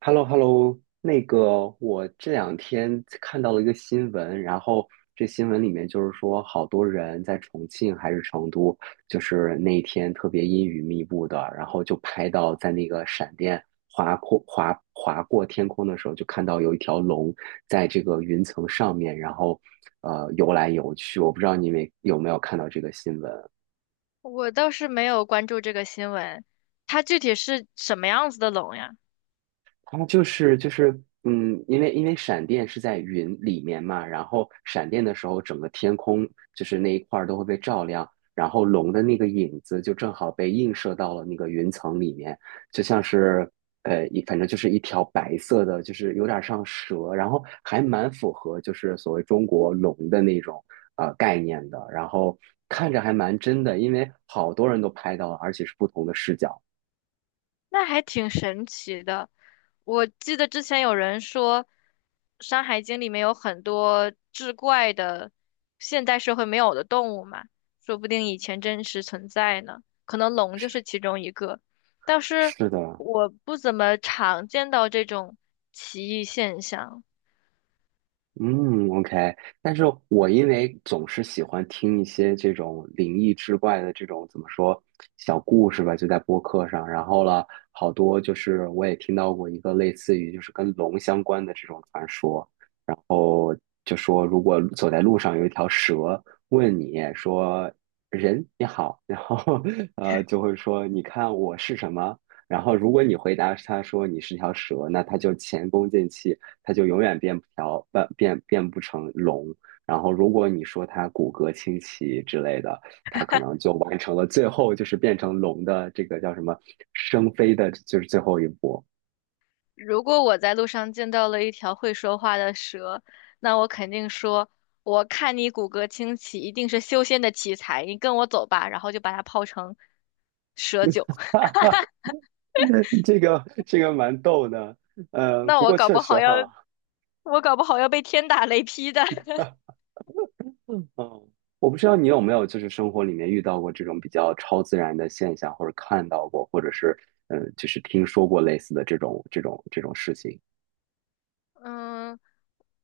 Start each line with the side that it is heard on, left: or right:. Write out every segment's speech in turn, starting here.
right: Hello, hello 那个我这两天看到了一个新闻，然后这新闻里面就是说，好多人在重庆还是成都，就是那一天特别阴雨密布的，然后就拍到在那个闪电划过天空的时候，就看到有一条龙在这个云层上面，然后游来游去。我不知道你们有没有看到这个新闻啊。
left: 我倒是没有关注这个新闻，它具体是什么样子的龙呀？
right: 它就是，因为闪电是在云里面嘛，然后闪电的时候，整个天空就是那一块儿都会被照亮，然后龙的那个影子就正好被映射到了那个云层里面，就像是反正就是一条白色的，就是有点像蛇，然后还蛮符合就是所谓中国龙的那种概念的，然后看着还蛮真的，因为好多人都拍到了，而且是不同的视角。
left: 那还挺神奇的。我记得之前有人说，《山海经》里面有很多志怪的现代社会没有的动物嘛，说不定以前真实存在呢。可能龙就是其中一个，但是
right: 是的，
left: 我不怎么常见到这种奇异现象。
right: 嗯，OK，但是我因为总是喜欢听一些这种灵异之怪的这种怎么说小故事吧，就在播客上，然后了好多就是我也听到过一个类似于就是跟龙相关的这种传说，就说如果走在路上有一条蛇问你说人你好，然后就会说你看我是什么，然后如果你回答他说你是条蛇，那他就前功尽弃，他就永远变不条变变变不成龙。然后如果你说他骨骼清奇之类的，他可能就完成了最后就是变成龙的这个叫什么生飞的，就是最后一步。
left: 如果我在路上见到了一条会说话的蛇，那我肯定说：“我看你骨骼清奇，一定是修仙的奇才，你跟我走吧。”然后就把它泡成蛇酒。
right: 这个蛮逗的，
left: 那
right: 不
left: 我
right: 过
left: 搞
right: 确
left: 不
right: 实
left: 好要，
right: 哈。
left: 我搞不好要被天打雷劈的。
right: 嗯，哦，我不知道你有没有就是生活里面遇到过这种比较超自然的现象，或者看到过，或者是就是听说过类似的这种事情。
left: 嗯，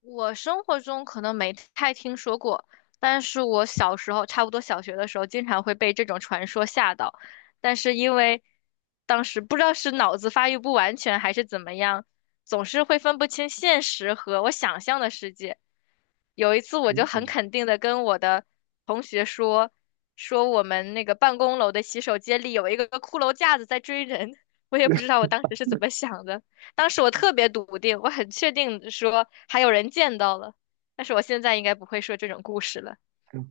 left: 我生活中可能没太听说过，但是我小时候，差不多小学的时候，经常会被这种传说吓到。但是因为当时不知道是脑子发育不完全还是怎么样，总是会分不清现实和我想象的世界。有一次，我就
right: 嗯
left: 很
right: 嗯，
left: 肯定的跟我的同学说，说我们那个办公楼的洗手间里有一个骷髅架子在追人。我也不知道我 当时是怎么想的。当时我特别笃定，我很确定地说还有人见到了，但是我现在应该不会说这种故事了。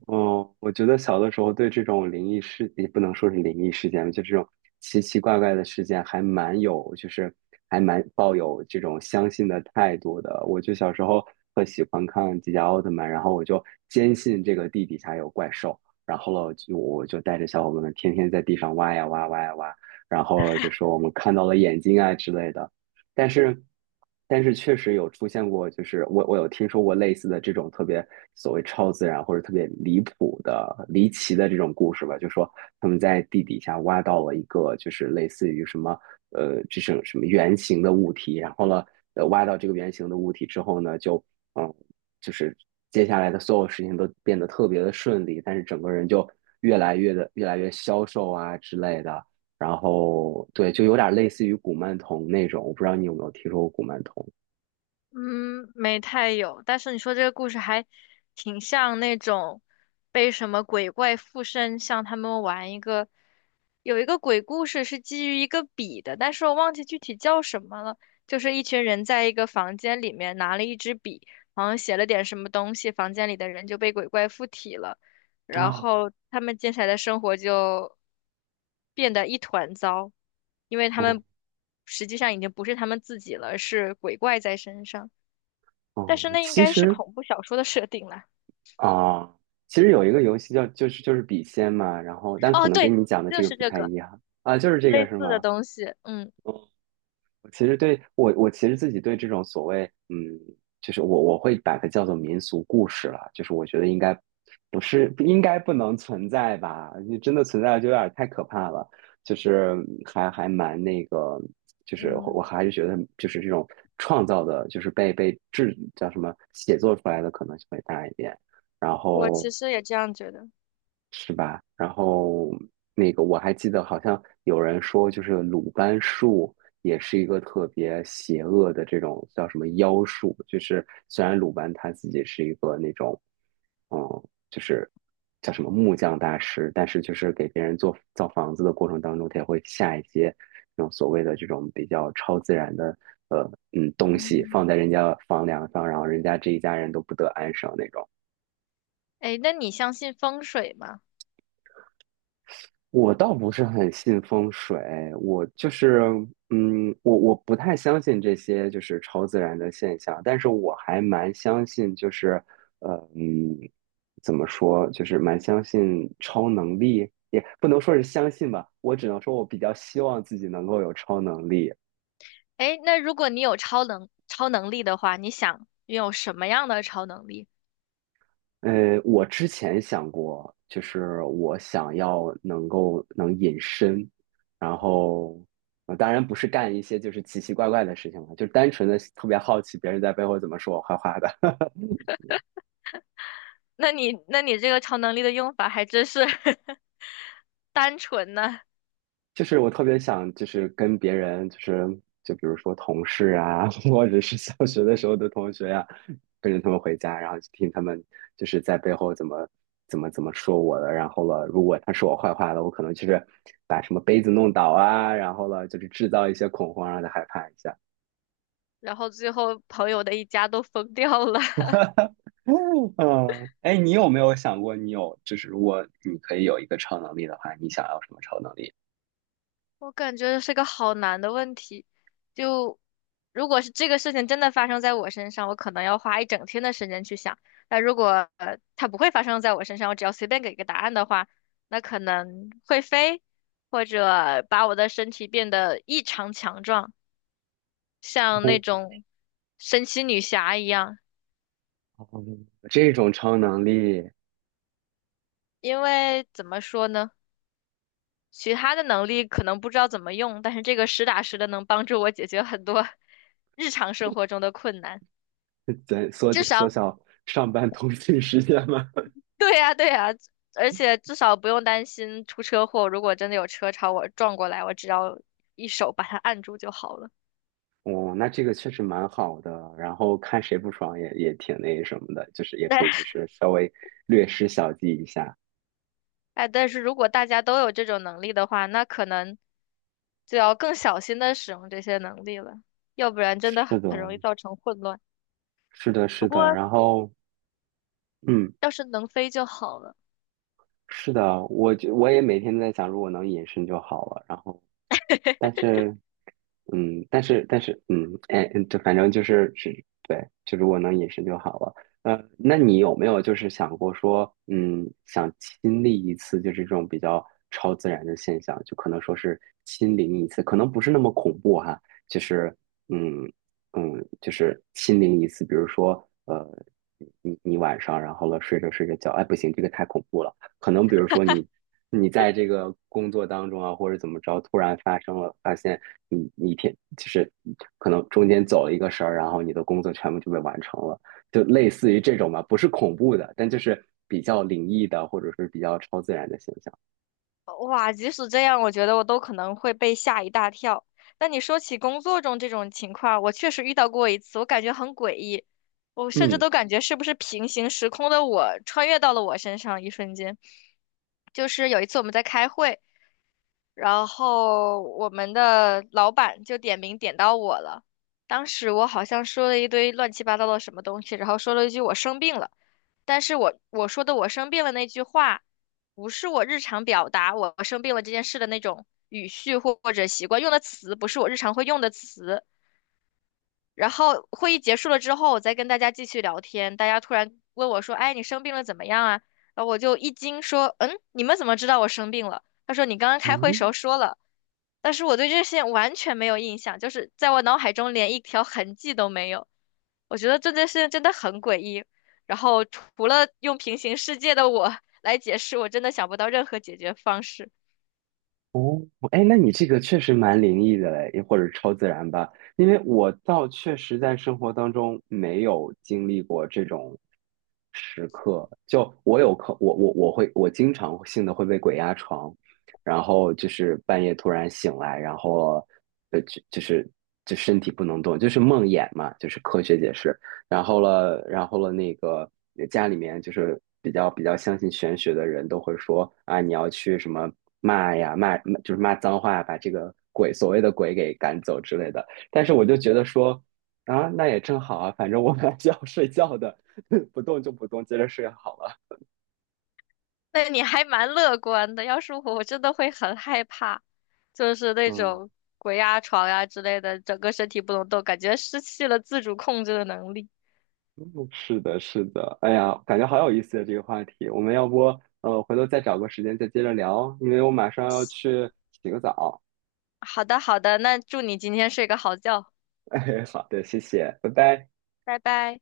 right: 嗯，我觉得小的时候对这种灵异事，也不能说是灵异事件吧，就这种奇奇怪怪的事件，还蛮有，就是还蛮抱有这种相信的态度的。我就小时候特喜欢看迪迦奥特曼，然后我就坚信这个地底下有怪兽，然后了，就我就带着小伙伴们天天在地上挖呀挖挖呀挖，然后就说我们看到了眼睛啊之类的。但是，但是确实有出现过，就是我有听说过类似的这种特别所谓超自然或者特别离谱的、离奇的这种故事吧，就说他们在地底下挖到了一个就是类似于什么这种什么圆形的物体，然后呢，挖到这个圆形的物体之后呢，就嗯就是接下来的所有事情都变得特别的顺利，但是整个人就越来越消瘦啊之类的。然后对，就有点类似于古曼童那种，我不知道你有没有听说过古曼童。
left: 嗯，没太有，但是你说这个故事还挺像那种被什么鬼怪附身，像他们玩一个，有一个鬼故事是基于一个笔的，但是我忘记具体叫什么了。就是一群人在一个房间里面拿了一支笔，好像写了点什么东西，房间里的人就被鬼怪附体了。然
right: 哦，
left: 后他们接下来的生活就变得一团糟，因为他
right: 哦，
left: 们实际上已经不是他们自己了，是鬼怪在身上。但
right: 哦，
left: 是那应该是恐怖小说的设定啦。
right: 啊，其实有一个游戏叫就是笔仙嘛，然后但
left: 哦，
right: 可能
left: 对，
right: 跟你讲的
left: 就
right: 这个
left: 是
right: 不
left: 这
right: 太
left: 个
right: 一样啊，就是这个
left: 类
right: 是
left: 似的
right: 吗？
left: 东西。嗯
right: 嗯其实对我，我其实自己对这种所谓，嗯，就是我会把它叫做民俗故事了，就是我觉得应该不能存在吧，你真的存在了就有点太可怕了，就是还蛮那个，就是我
left: 嗯，
right: 还是觉得就是这种创造的，就是被制叫什么写作出来的可能性会大一点，然
left: 我
right: 后。
left: 其实也这样觉得。
right: 是吧？然后那个我还记得，好像有人说，就是鲁班术也是一个特别邪恶的这种叫什么妖术，就是虽然鲁班他自己是一个那种，嗯，就是叫什么木匠大师，但是就是给别人造房子的过程当中，他也会下一些那种所谓的这种比较超自然的东西
left: 嗯，
right: 放在人家房梁上，然后人家这一家人都不得安生那种。
left: 哎，那你相信风水吗？
right: 我倒不是很信风水，我就是，我不太相信这些就是超自然的现象，但是我还蛮相信，就是，呃，嗯，怎么说，就是蛮相信超能力，也不能说是相信吧，我只能说我比较希望自己能够有超能力。
left: 哎，那如果你有超能力的话，你想拥有什么样的超能力？
right: 我之前想过，就是我想要能够能隐身，然后，当然不是干一些就是奇奇怪怪的事情了，就单纯的特别好奇别人在背后怎么说我坏话的。
left: 那你这个超能力的用法还真是 单纯呢。
right: 就是我特别想，就是跟别人，就比如说同事啊，或者是小学的时候的同学呀、跟着他们回家，然后就听他们就是在背后怎么说我的，然后了，如果他说我坏话了，我可能就是把什么杯子弄倒啊，然后了，就是制造一些恐慌，让他害怕一下。
left: 然后最后朋友的一家都疯掉了，
right: 嗯，哎，你有没有想过，你有就是如果你可以有一个超能力的话，你想要什么超能力？
left: 我感觉这是个好难的问题。就如果是这个事情真的发生在我身上，我可能要花一整天的时间去想。那如果它不会发生在我身上，我只要随便给个答案的话，那可能会飞，或者把我的身体变得异常强壮，像那种神奇女侠一样。
right: 哦，这种超能力。
left: 因为怎么说呢，其他的能力可能不知道怎么用，但是这个实打实的能帮助我解决很多 日常生活中的困难。
right: 对，缩
left: 至
right: 缩
left: 少，
right: 小上班通勤时间嘛。
left: 对呀，对呀，而且至少不用担心出车祸。如果真的有车朝我撞过来，我只要一手把它按住就好了。
right: 哦，那这个确实蛮好的。然后看谁不爽也挺那什么的，就是也可
left: 但
right: 以就是稍微略施小计一下。
left: 哎，但是如果大家都有这种能力的话，那可能就要更小心的使用这些能力了，要不然真的
right: 是的，
left: 很容易造成混乱。
right: 是的，
left: 不
right: 是
left: 过
right: 的。然后，嗯，
left: 要是能飞就好了。
right: 是的，我也每天在想，如果能隐身就好了。然后，但 是但是这反正就是，对，就如果能隐身就好了。那你有没有就是想过说，想亲历一次就是这种比较超自然的现象，就可能说是亲临一次，可能不是那么恐怖哈，就是嗯就是亲临一次，比如说呃，你晚上然后了睡着睡着觉，哎不行，这个太恐怖了，可能比如说你。你在这个工作当中啊，或者怎么着，突然发生了，发现你一天就是可能中间走了一个神儿，然后你的工作全部就被完成了，就类似于这种吧，不是恐怖的，但就是比较灵异的或者是比较超自然的现象。
left: 哇，即使这样，我觉得我都可能会被吓一大跳。但你说起工作中这种情况，我确实遇到过一次，我感觉很诡异，我甚至
right: 嗯，
left: 都感觉是不是平行时空的我穿越到了我身上，一瞬间。就是有一次我们在开会，然后我们的老板就点名点到我了。当时我好像说了一堆乱七八糟的什么东西，然后说了一句我生病了，但是我说的我生病了那句话，不是我日常表达我生病了这件事的那种语序或者习惯，用的词不是我日常会用的词。然后会议结束了之后，我再跟大家继续聊天，大家突然问我说：“哎，你生病了怎么样啊？”然后我就一惊说：“嗯，你们怎么知道我生病了？”他说：“你刚刚
right: 哦，
left: 开会时候说了。”但是我对这些完全没有印象，就是在我脑海中连一条痕迹都没有。我觉得这件事情真的很诡异。然后除了用平行世界的我 来解释，我真的想不到任何解决方式。
right: 哦，哎，那你这个确实蛮灵异的嘞，或者超自然吧？因为我倒确实在生活当中没有经历过这种时刻。就我有可，我我我会，我经常性的会被鬼压床，然后就是半夜突然醒来，然后呃，就就是就身体不能动，就是梦魇嘛，就是科学解释。然后了，那个家里面就是比较相信玄学的人都会说啊，你要去什么骂就是骂脏话，把这个鬼所谓的鬼给赶走之类的。但是我就觉得说啊，那也正好啊，反正我本来就要睡觉的，不动就不动，接着睡好了。
left: 那你还蛮乐观的，要是我，我真的会很害怕，就是那
right: 嗯，
left: 种鬼压床呀之类的，整个身体不能动，感觉失去了自主控制的能力。
right: 嗯是的，是的。哎呀，感觉好有意思的这个话题，我们要不回头再找个时间再接着聊，因为我马上要去洗个澡。
left: 好的，好的，那祝你今天睡个好觉，
right: 哎，好的，谢谢，拜拜。
left: 拜拜。